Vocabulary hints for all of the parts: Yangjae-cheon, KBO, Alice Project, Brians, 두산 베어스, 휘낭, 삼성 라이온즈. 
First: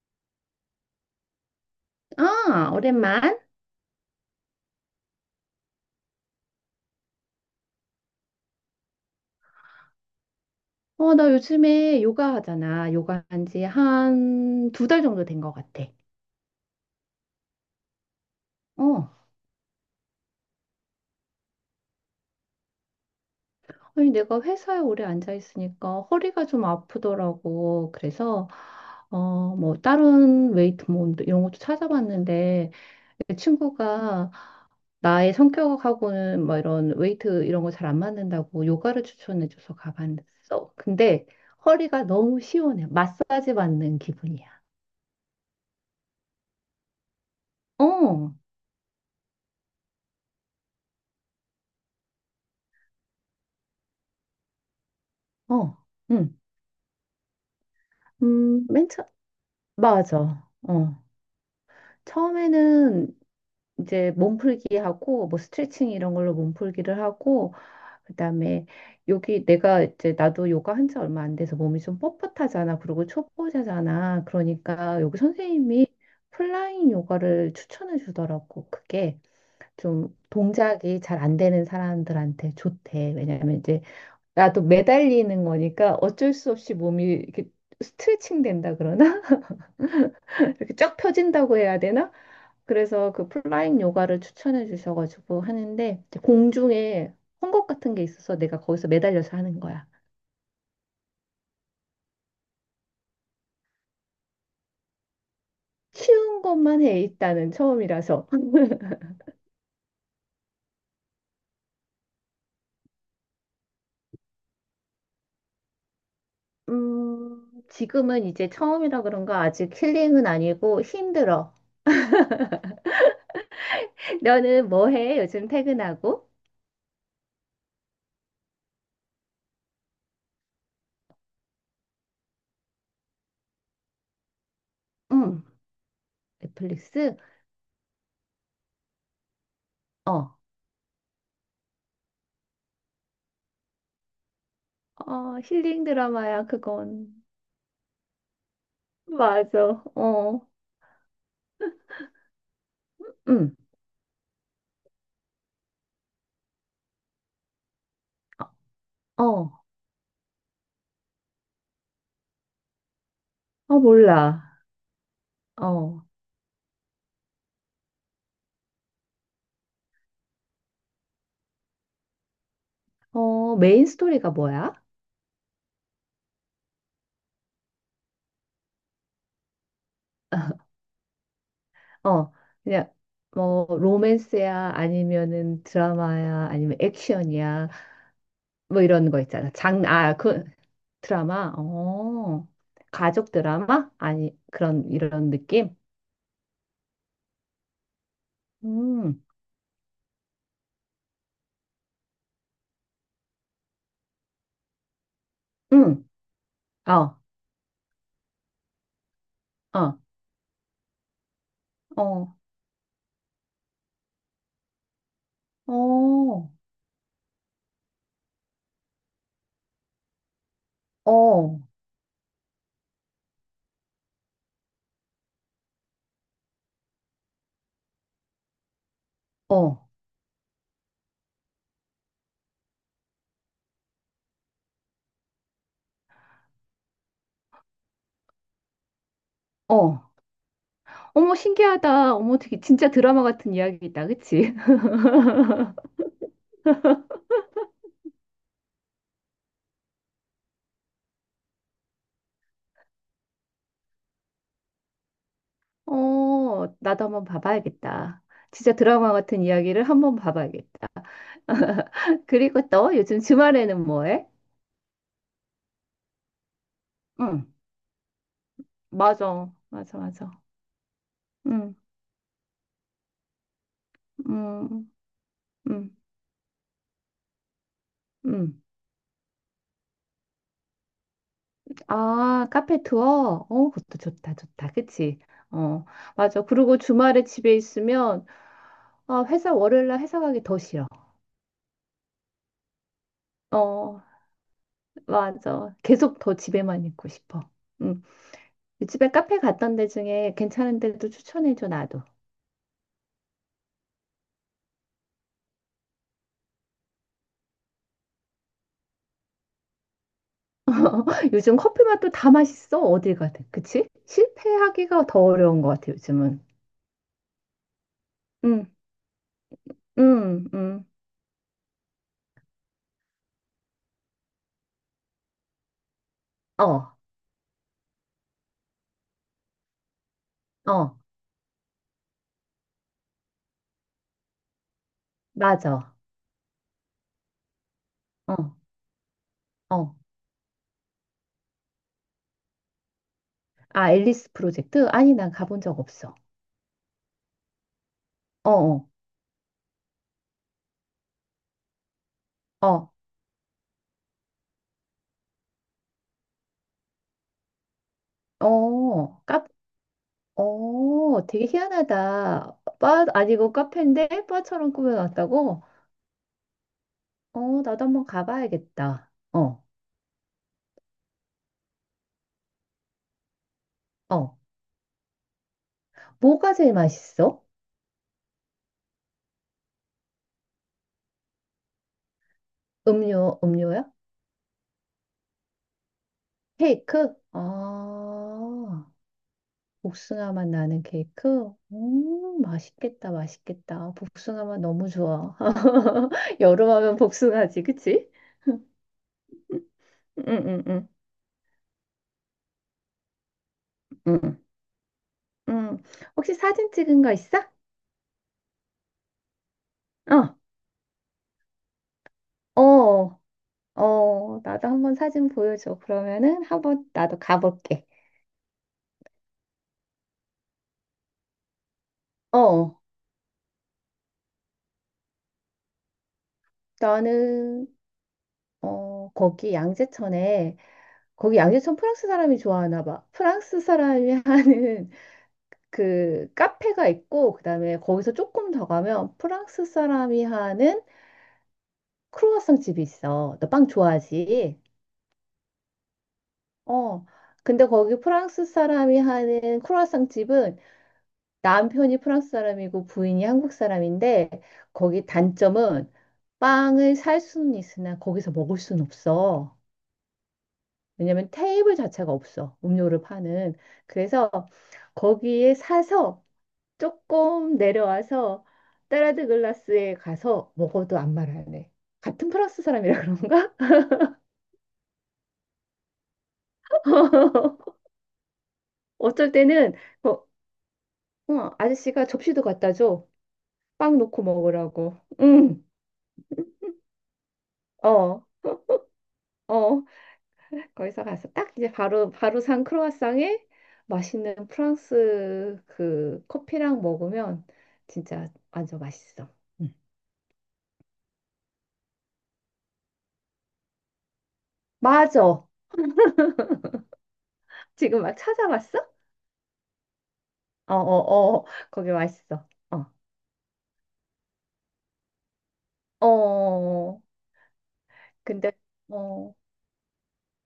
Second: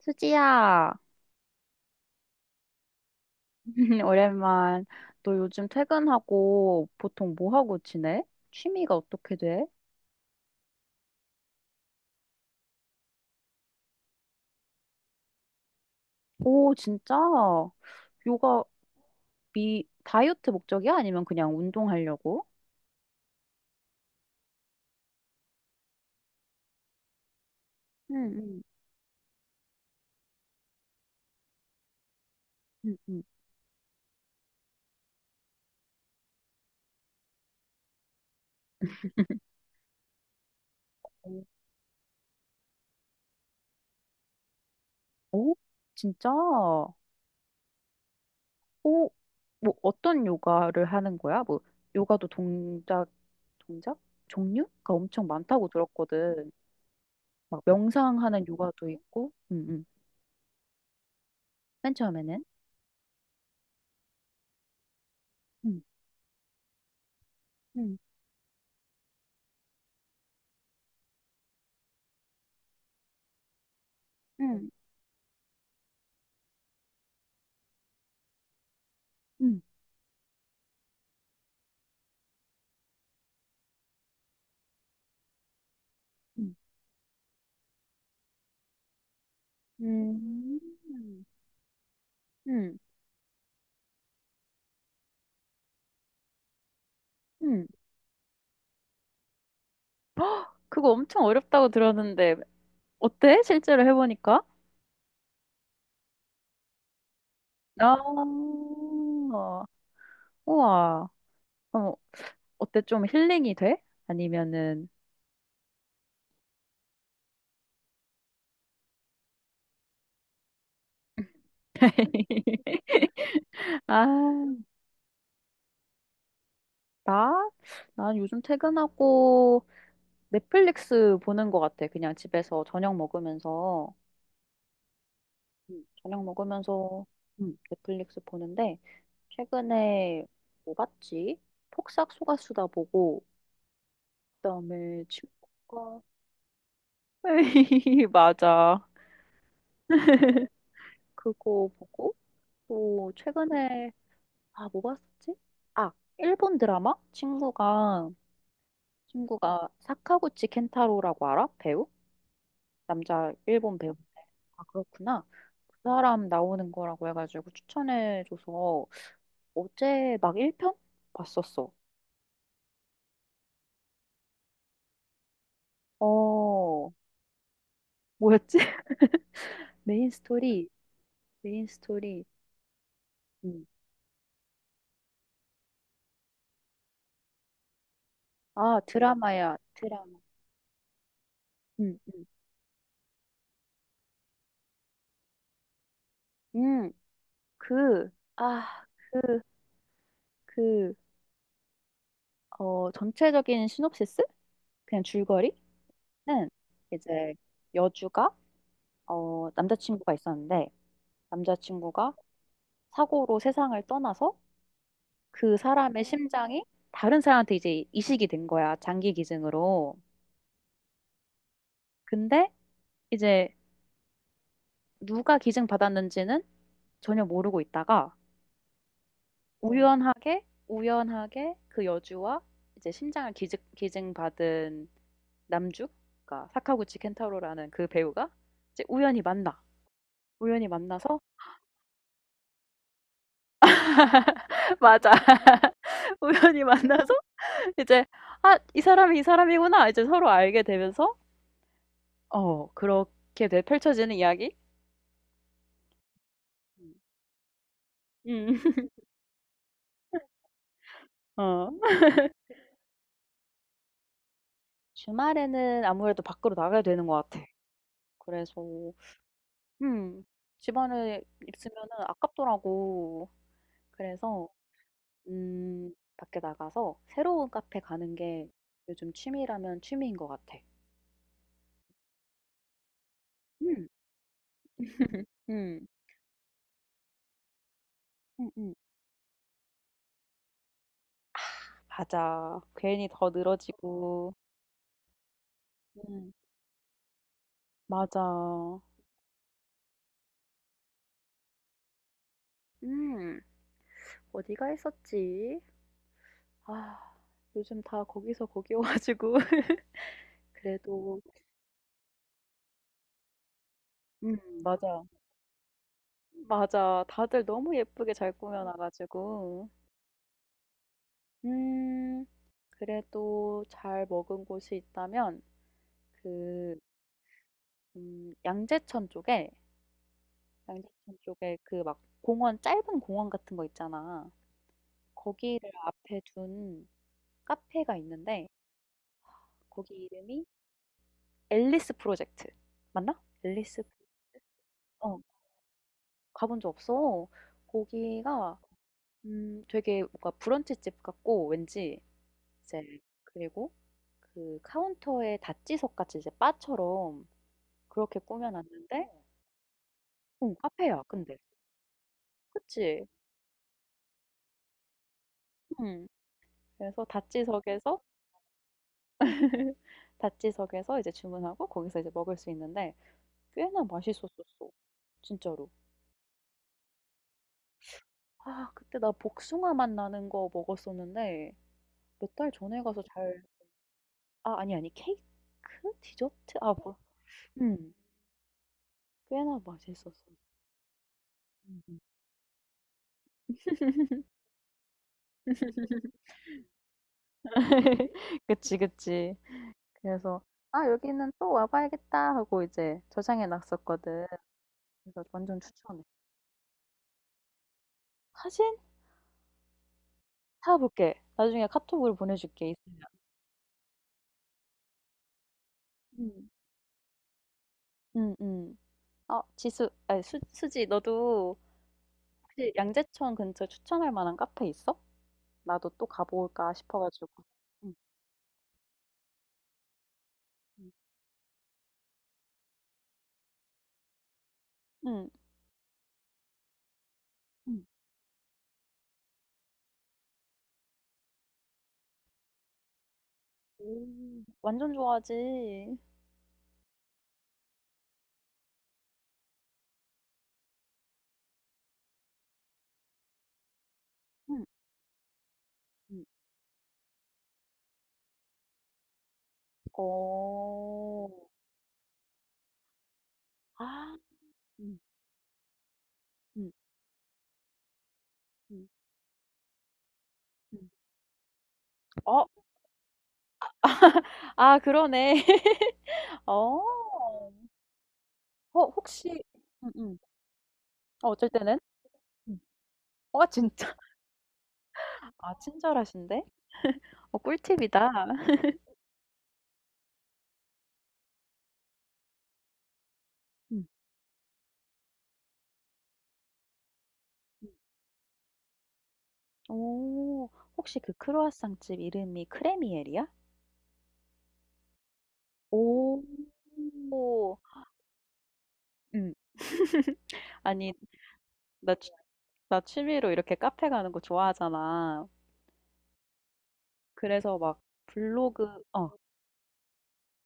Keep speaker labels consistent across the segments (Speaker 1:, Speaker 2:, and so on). Speaker 1: 수지야,
Speaker 2: 아, 오랜만?
Speaker 1: 오랜만. 너 요즘 퇴근하고 보통 뭐 하고 지내? 취미가 어떻게 돼?
Speaker 2: 나 요즘에 요가 하잖아. 요가 한지 한 두 달 정도 된 것 같아.
Speaker 1: 오, 진짜? 요가
Speaker 2: 어.
Speaker 1: 미 다이어트 목적이야? 아니면 그냥 운동하려고?
Speaker 2: 아니, 내가 회사에 오래 앉아 있으니까 허리가 좀 아프더라고. 그래서,
Speaker 1: 응,
Speaker 2: 뭐, 다른 웨이트 뭐, 이런 것도 찾아봤는데,
Speaker 1: 응, 응.
Speaker 2: 내 친구가 나의 성격하고는 뭐 이런 웨이트 이런 거 잘 안 맞는다고 요가를 추천해줘서 가봤어. 근데
Speaker 1: 응.
Speaker 2: 허리가 너무 시원해. 마사지 받는 기분이야.
Speaker 1: 오, 진짜?
Speaker 2: 어,
Speaker 1: 오, 뭐 어떤 요가를 하는 거야? 뭐 요가도 동작, 동작? 종류가 엄청 많다고
Speaker 2: 어. 응.
Speaker 1: 들었거든. 막 명상하는
Speaker 2: 음, 맨
Speaker 1: 요가도
Speaker 2: 처,
Speaker 1: 있고. 응, 응.
Speaker 2: 맞아. 어.
Speaker 1: 맨 처음에는?
Speaker 2: 처음에는 이제 몸풀기 하고, 뭐 스트레칭 이런 걸로 몸풀기를 하고,
Speaker 1: 응.
Speaker 2: 그다음에 여기 내가 이제 나도 요가 한 지 얼마 안 돼서 몸이 좀 뻣뻣하잖아. 그리고 초보자잖아.
Speaker 1: 응,
Speaker 2: 그러니까 여기 선생님이 플라잉 요가를 추천해 주더라고. 그게
Speaker 1: 응,
Speaker 2: 좀 동작이 잘 안 되는 사람들한테 좋대. 왜냐면 이제 나도 매달리는 거니까 어쩔 수
Speaker 1: 응.
Speaker 2: 없이 몸이 이렇게 스트레칭 된다 그러나?
Speaker 1: 음,
Speaker 2: 이렇게 쫙 펴진다고 해야 되나?
Speaker 1: 응,
Speaker 2: 그래서 그 플라잉 요가를 추천해 주셔가지고 하는데 이제 공중에 헝겊
Speaker 1: 응.
Speaker 2: 같은 게 있어서 내가 거기서 매달려서 하는 거야.
Speaker 1: 그거 엄청 어렵다고 들었는데, 어때? 실제로 해보니까?
Speaker 2: 쉬운 것만 해 일단은
Speaker 1: 아,
Speaker 2: 처음이라서.
Speaker 1: 우와. 그럼 어때? 좀 힐링이 돼? 아니면은,
Speaker 2: 지금은 이제 처음이라 그런가 아직 힐링은 아니고 힘들어.
Speaker 1: 아,
Speaker 2: 너는 뭐 해? 요즘 퇴근하고?
Speaker 1: 나? 난 요즘 퇴근하고 넷플릭스 보는 것 같아. 그냥 집에서 저녁 먹으면서,
Speaker 2: 응.
Speaker 1: 저녁 먹으면서
Speaker 2: 넷플릭스?
Speaker 1: 넷플릭스 보는데, 최근에
Speaker 2: 어.
Speaker 1: 뭐 봤지? 폭삭 속가수다 보고, 그다음에
Speaker 2: 힐링
Speaker 1: 친구가
Speaker 2: 드라마야, 그건.
Speaker 1: 맞아.
Speaker 2: 맞아. 어.
Speaker 1: 그거 보고 또
Speaker 2: 응.
Speaker 1: 최근에 아, 뭐 봤었지? 아, 일본 드라마? 친구가
Speaker 2: 어.
Speaker 1: 사카구치 켄타로라고 알아? 배우? 남자 일본
Speaker 2: 어,
Speaker 1: 배우.
Speaker 2: 몰라.
Speaker 1: 아, 그렇구나. 그
Speaker 2: 어.
Speaker 1: 사람 나오는 거라고 해가지고 추천해줘서 어제 막 1편 봤었어.
Speaker 2: 메인 스토리가 뭐야?
Speaker 1: 어, 뭐였지? 메인 스토리, 메인 스토리.
Speaker 2: 어, 그냥
Speaker 1: 음.
Speaker 2: 뭐 로맨스야 아니면은 드라마야 아니면 액션이야
Speaker 1: 아,
Speaker 2: 뭐 이런 거 있잖아.
Speaker 1: 드라마야,
Speaker 2: 장, 아,
Speaker 1: 드라마.
Speaker 2: 그 드라마.
Speaker 1: 음,
Speaker 2: 어. 가족 드라마? 아니, 그런 이런 느낌?
Speaker 1: 음. 그, 아,
Speaker 2: 음.
Speaker 1: 그, 그, 어, 전체적인 시놉시스? 그냥 줄거리는
Speaker 2: 음. 어.
Speaker 1: 이제 여주가, 어,
Speaker 2: 어.
Speaker 1: 남자친구가 있었는데, 남자친구가
Speaker 2: 어.
Speaker 1: 사고로 세상을 떠나서 그 사람의
Speaker 2: 어.
Speaker 1: 심장이 다른 사람한테 이제 이식이 된 거야, 장기 기증으로.
Speaker 2: 어.
Speaker 1: 근데 이제 누가 기증 받았는지는 전혀 모르고 있다가,
Speaker 2: 어.
Speaker 1: 우연하게, 우연하게 그 여주와 이제 심장을 기증, 기증받은 남주, 그러니까 사카구치 켄타로라는 그 배우가 이제 우연히 만나.
Speaker 2: 어.
Speaker 1: 우연히 만나서
Speaker 2: 어머 신기하다. 어머 되게 진짜 드라마 같은 이야기다. 그치?
Speaker 1: 맞아. 우연히 만나서 이제 아, 이 사람이 이 사람이구나. 이제 서로 알게 되면서 어, 그렇게 돼- 펼쳐지는 이야기? 음.
Speaker 2: 나도 한번 봐봐야겠다. 진짜 드라마 같은 이야기를 한번 봐봐야겠다.
Speaker 1: 어.
Speaker 2: 그리고 또 요즘 주말에는 뭐 해?
Speaker 1: 주말에는 아무래도 밖으로 나가야 되는 것 같아.
Speaker 2: 응,
Speaker 1: 그래서
Speaker 2: 맞아, 맞아,
Speaker 1: 음,
Speaker 2: 맞아.
Speaker 1: 집안에
Speaker 2: 응,
Speaker 1: 있으면은 아깝더라고. 그래서
Speaker 2: 응, 응,
Speaker 1: 밖에 나가서 새로운 카페 가는 게
Speaker 2: 응.
Speaker 1: 요즘 취미라면 취미인 것 같아.
Speaker 2: 아, 카페 투어?
Speaker 1: 음.
Speaker 2: 그것도 좋다, 좋다. 그치? 어,
Speaker 1: 음.
Speaker 2: 맞아. 그리고 주말에 집에 있으면,
Speaker 1: 음음.
Speaker 2: 월요일날 회사 가기 더 싫어.
Speaker 1: 맞아. 괜히 더
Speaker 2: 어,
Speaker 1: 늘어지고.
Speaker 2: 맞아. 계속
Speaker 1: 음.
Speaker 2: 더 집에만 있고 싶어. 응.
Speaker 1: 맞아.
Speaker 2: 집에 카페 갔던 데 중에 괜찮은 데도 추천해줘, 나도.
Speaker 1: 음. 어디가 했었지? 아. 요즘 다 거기서 거기 여 가지고 그래도
Speaker 2: 요즘 커피 맛도 다 맛있어. 어딜 가든. 그치?
Speaker 1: 맞아.
Speaker 2: 실패하기가 더 어려운 것 같아, 요즘은.
Speaker 1: 맞아. 다들 너무 예쁘게 잘 꾸며
Speaker 2: 응,
Speaker 1: 놔 가지고.
Speaker 2: 응, 응.
Speaker 1: 음. 그래도 잘 먹은 곳이 있다면 그
Speaker 2: 어,
Speaker 1: 양재천 쪽에
Speaker 2: 어,
Speaker 1: 양재천 쪽에 그 막 공원 짧은 공원 같은 거 있잖아. 거기를
Speaker 2: 맞아.
Speaker 1: 앞에 둔 카페가
Speaker 2: 어,
Speaker 1: 있는데 거기
Speaker 2: 어.
Speaker 1: 이름이 앨리스 프로젝트. 맞나? 앨리스
Speaker 2: 아, 앨리스 프로젝트? 아니,
Speaker 1: 어,
Speaker 2: 난 가본 적 없어.
Speaker 1: 가본 적 없어.
Speaker 2: 어,
Speaker 1: 거기가
Speaker 2: 어,
Speaker 1: 되게 뭔가 브런치집 같고 왠지 이제 그리고 그 카운터에 다찌석 같이 이제 바처럼 그렇게
Speaker 2: 어,
Speaker 1: 꾸며놨는데
Speaker 2: 어, 카,
Speaker 1: 응, 카페야. 근데
Speaker 2: 되게 희한하다. 바
Speaker 1: 그치?
Speaker 2: 아니고 카페인데 바처럼 꾸며놨다고?
Speaker 1: 응. 그래서
Speaker 2: 나도
Speaker 1: 다찌석에서
Speaker 2: 한번 가봐야겠다. 어,
Speaker 1: 다찌석에서 이제 주문하고 거기서 이제 먹을 수 있는데 꽤나
Speaker 2: 어.
Speaker 1: 맛있었었어. 진짜로.
Speaker 2: 뭐가 제일 맛있어?
Speaker 1: 아 그때 나 복숭아 맛 나는 거 먹었었는데 몇 달 전에 가서 잘
Speaker 2: 음료야?
Speaker 1: 아 아니, 아니 케이크? 디저트? 아 뭐
Speaker 2: 케이크?
Speaker 1: 음.
Speaker 2: 아.
Speaker 1: 꽤나 맛있었어.
Speaker 2: 복숭아 맛 나는 케이크?
Speaker 1: 음
Speaker 2: 맛있겠다, 맛있겠다. 복숭아 맛 너무 좋아. 여름하면 복숭아지, 그치?
Speaker 1: 그치, 그치.
Speaker 2: 응,
Speaker 1: 그래서
Speaker 2: 응,
Speaker 1: '아
Speaker 2: 응,
Speaker 1: 여기는 또 와 봐야겠다.' 하고 이제 저장해 놨었거든.
Speaker 2: 응.
Speaker 1: 그래서 완전
Speaker 2: 응.
Speaker 1: 추천해.
Speaker 2: 혹시 사진 찍은 거 있어?
Speaker 1: 사진
Speaker 2: 어,
Speaker 1: 사 볼게. 나중에 카톡으로 보내줄게 있으면.
Speaker 2: 어, 어. 나도 한번 사진 보여줘. 그러면은
Speaker 1: 음.
Speaker 2: 한번 나도 가볼게.
Speaker 1: 음음. 어 지수 아니 수 수지 너도 혹시
Speaker 2: 어,
Speaker 1: 양재천 근처 추천할 만한 카페 있어? 나도 또 가볼까 싶어 가지고.
Speaker 2: 나는,
Speaker 1: 응.
Speaker 2: 어, 거기 양재천에,
Speaker 1: 응
Speaker 2: 거기 양재천 프랑스 사람이 좋아하나 봐. 프랑스 사람이 하는
Speaker 1: 응.
Speaker 2: 그 카페가 있고 그다음에
Speaker 1: 응
Speaker 2: 거기서 조금 더 가면 프랑스 사람이 하는 크루아상 집이 있어. 너 빵
Speaker 1: 오.
Speaker 2: 좋아하지?
Speaker 1: 완전 좋아하지.
Speaker 2: 어. 근데 거기 프랑스 사람이 하는 크루아상 집은 남편이 프랑스 사람이고 부인이 한국 사람인데
Speaker 1: 응,
Speaker 2: 거기 단점은
Speaker 1: 응,
Speaker 2: 빵을 살 수는 있으나 거기서 먹을 수는 없어.
Speaker 1: 어.
Speaker 2: 왜냐면 테이블 자체가 없어. 음료를 파는.
Speaker 1: 아.
Speaker 2: 그래서
Speaker 1: 응
Speaker 2: 거기에 사서
Speaker 1: 응
Speaker 2: 조금 내려와서
Speaker 1: 응
Speaker 2: 따라드 글라스에 가서
Speaker 1: 응
Speaker 2: 먹어도 안 말하네. 같은
Speaker 1: 어.
Speaker 2: 프랑스 사람이라 그런가?
Speaker 1: 아 그러네. 어. 어
Speaker 2: 어쩔
Speaker 1: 혹시
Speaker 2: 때는
Speaker 1: 응 응
Speaker 2: 뭐,
Speaker 1: 어 어쩔 때는?
Speaker 2: 아저씨가 접시도
Speaker 1: 응.
Speaker 2: 갖다 줘.
Speaker 1: 어 진짜?
Speaker 2: 빵 놓고 먹으라고.
Speaker 1: 아
Speaker 2: 응,
Speaker 1: 친절하신데? 어 꿀팁이다.
Speaker 2: 어, 어. 거기서 가서 딱 이제 바로 바로 산 크로와상에
Speaker 1: 응
Speaker 2: 맛있는 프랑스 그 커피랑 먹으면
Speaker 1: 응
Speaker 2: 진짜 완전 맛있어. 응.
Speaker 1: 오. 혹시 그 크루아상 집 이름이 크레미엘이야?
Speaker 2: 맞아.
Speaker 1: 오. 오.
Speaker 2: 지금 막 찾아봤어?
Speaker 1: 응
Speaker 2: 어,
Speaker 1: 아니
Speaker 2: 어, 어. 거기
Speaker 1: 나진
Speaker 2: 맛있어.
Speaker 1: 나
Speaker 2: 어,
Speaker 1: 취미로 이렇게 카페 가는 거 좋아하잖아.
Speaker 2: 어.
Speaker 1: 그래서 막
Speaker 2: 근데
Speaker 1: 블로그, 어,
Speaker 2: 어,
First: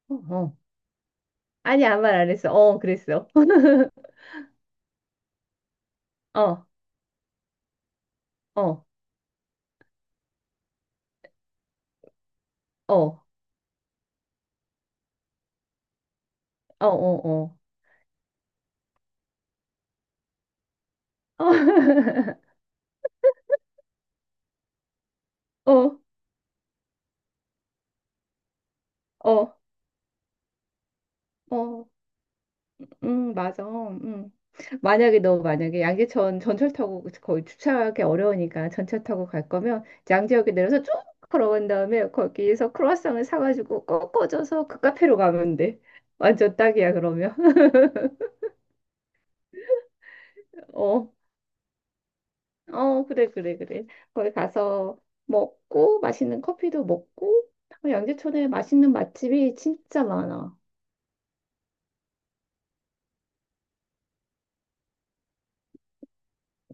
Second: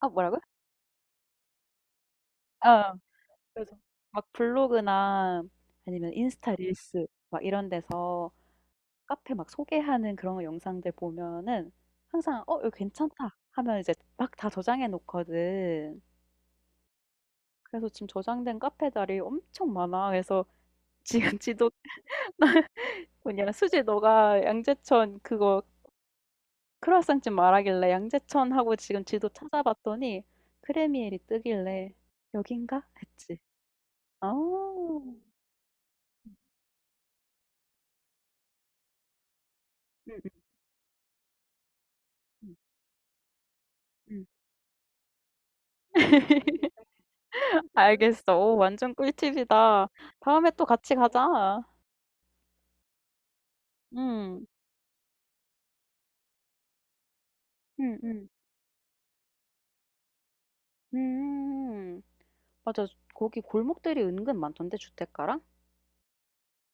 Speaker 1: 아,
Speaker 2: 어,
Speaker 1: 뭐라고?
Speaker 2: 어. 아니 아무 말 안 했어. 어,
Speaker 1: 아,
Speaker 2: 그랬어.
Speaker 1: 그래서 막 블로그나 아니면 인스타
Speaker 2: 어,
Speaker 1: 릴스 막 이런 데서
Speaker 2: 어,
Speaker 1: 카페 막 소개하는 그런 영상들 보면은 항상 어, 이거
Speaker 2: 어,
Speaker 1: 괜찮다 하면 이제 막 다 저장해 놓거든.
Speaker 2: 어, 어, 어,
Speaker 1: 그래서 지금 저장된 카페 자리 엄청 많아. 그래서 지금
Speaker 2: 어,
Speaker 1: 지도 뭐냐 수지 너가 양재천 그거
Speaker 2: 어,
Speaker 1: 크루아상집 말하길래 양재천 하고 지금 지도
Speaker 2: 어,
Speaker 1: 찾아봤더니 크레미엘이
Speaker 2: 어,
Speaker 1: 뜨길래 '여긴가?' 했지.
Speaker 2: 맞아.
Speaker 1: 아.
Speaker 2: 음. 만약에 너 만약에 양재천 전철 타고 거의 주차하기 어려우니까 전철 타고 갈 거면 양재역에 내려서 쭉 걸어간 다음에
Speaker 1: 음.
Speaker 2: 거기에서 크로와상을 사가지고
Speaker 1: 음.
Speaker 2: 꺾어져서 그 카페로 가면 돼. 완전 딱이야 그러면.
Speaker 1: 알겠어. 오 완전 꿀팁이다. 다음에 또 같이
Speaker 2: 어.
Speaker 1: 가자.
Speaker 2: 어, 그래, 그래, 그래. 거기
Speaker 1: 음.
Speaker 2: 가서 먹고, 맛있는 커피도 먹고, 어,
Speaker 1: 음음.
Speaker 2: 양재천에 맛있는 맛집이 진짜 많아.
Speaker 1: 음. 음. 맞아. 거기 골목들이 은근 많던데 주택가랑?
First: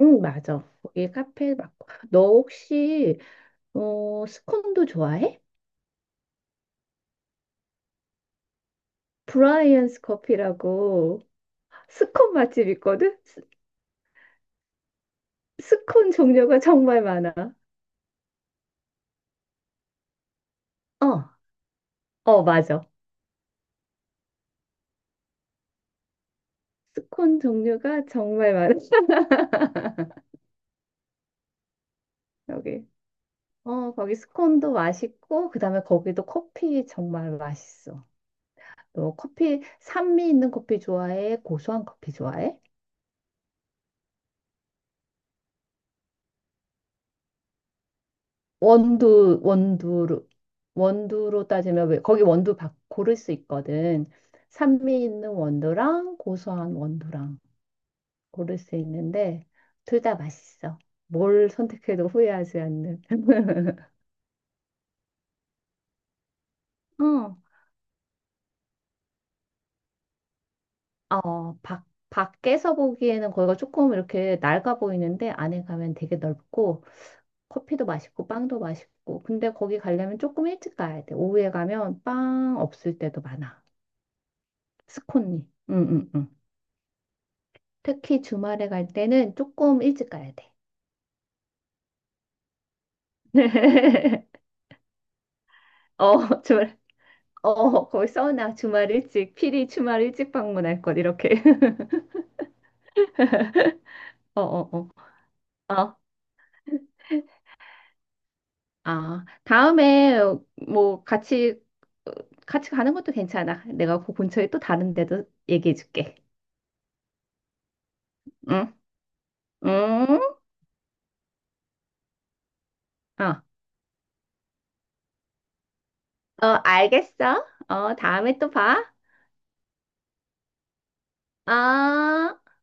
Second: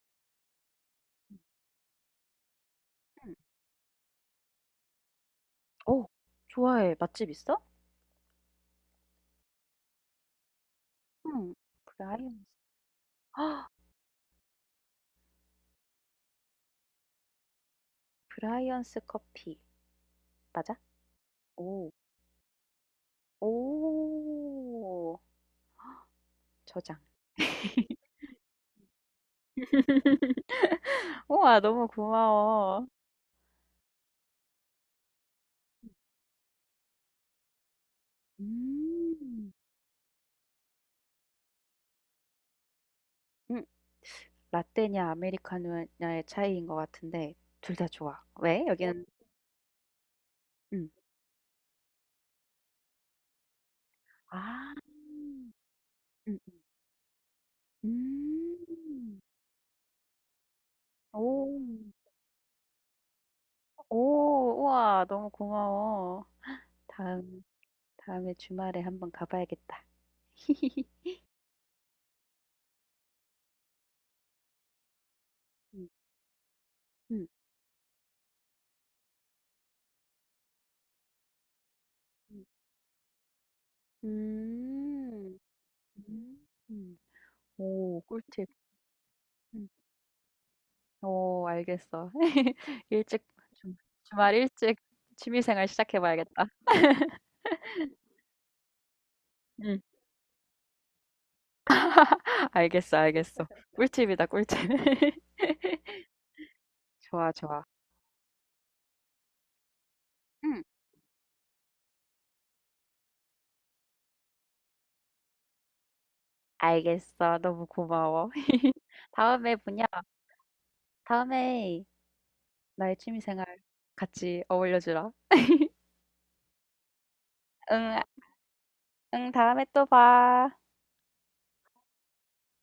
Speaker 2: 응, 맞아. 거기 카페 많고.
Speaker 1: 음.
Speaker 2: 스콘도 좋아해?
Speaker 1: 오, 좋아해. 맛집 있어?
Speaker 2: 브라이언스 커피라고
Speaker 1: 응.
Speaker 2: 스콘
Speaker 1: 브라이언스
Speaker 2: 맛집 있거든? 스콘 종류가 정말 많아.
Speaker 1: 브라이언스 커피 맞아?
Speaker 2: 어,
Speaker 1: 오.
Speaker 2: 어, 맞아.
Speaker 1: 오. 저장.
Speaker 2: 스콘 종류가 정말 많아.
Speaker 1: 우와, 너무 고마워.
Speaker 2: 여기. 어, 거기 스콘도 맛있고, 그 다음에 거기도 커피 정말 맛있어. 너
Speaker 1: 음.
Speaker 2: 커피, 산미 있는 커피 좋아해? 고소한 커피 좋아해?
Speaker 1: 음. 라떼냐 아메리카노냐의 차이인 것 같은데 둘 다 좋아. 왜? 네. 여기는
Speaker 2: 원두, 원두로,
Speaker 1: 음.
Speaker 2: 원두로 따지면, 왜, 거기 원두 바, 고를 수 있거든.
Speaker 1: 아.
Speaker 2: 산미 있는 원두랑
Speaker 1: 음.
Speaker 2: 고소한 원두랑 고를 수
Speaker 1: 음.
Speaker 2: 있는데, 둘 다 맛있어.
Speaker 1: 오.
Speaker 2: 뭘 선택해도 후회하지 않는.
Speaker 1: 오, 우와, 너무 고마워.
Speaker 2: 응.
Speaker 1: 다음 다음에 주말에 한번 가 봐야겠다.
Speaker 2: 어, 밖, 밖에서 보기에는 거기가 조금 이렇게 낡아 보이는데, 안에
Speaker 1: 음.
Speaker 2: 가면 되게 넓고,
Speaker 1: 음.
Speaker 2: 커피도 맛있고 빵도 맛있고. 근데 거기 가려면 조금 일찍 가야 돼. 오후에 가면 빵 없을 때도 많아.
Speaker 1: 음.
Speaker 2: 스콘이. 응, 응, 응.
Speaker 1: 음. 음. 오,
Speaker 2: 특히
Speaker 1: 꿀팁.
Speaker 2: 주말에 갈 때는
Speaker 1: 응.
Speaker 2: 조금 일찍 가야 돼.
Speaker 1: 어 알겠어. 일찍 주 주말 일찍 취미 생활 시작해
Speaker 2: 어,
Speaker 1: 봐야겠다.
Speaker 2: 주말. 어, 거기 써놔. 주말 일찍. 필히
Speaker 1: 응.
Speaker 2: 주말 일찍 방문할 것. 이렇게.
Speaker 1: 알겠어, 알겠어. 꿀팁이다,
Speaker 2: 어,
Speaker 1: 꿀팁.
Speaker 2: 어, 어. 어.
Speaker 1: 좋아, 좋아.
Speaker 2: 아, 다음에
Speaker 1: 응.
Speaker 2: 뭐 같이 어, 같이 가는 것도 괜찮아. 내가 그 근처에 또 다른 데도 얘기해 줄게.
Speaker 1: 알겠어. 너무 고마워.
Speaker 2: 응?
Speaker 1: 다음에 뭐냐?
Speaker 2: 응?
Speaker 1: 다음에 나의 취미
Speaker 2: 어.
Speaker 1: 생활 같이 어울려 주라.
Speaker 2: 어, 알겠어.
Speaker 1: 응,
Speaker 2: 어,
Speaker 1: 아
Speaker 2: 다음에 또 봐.
Speaker 1: 응. 다음에 또 봐.
Speaker 2: 어.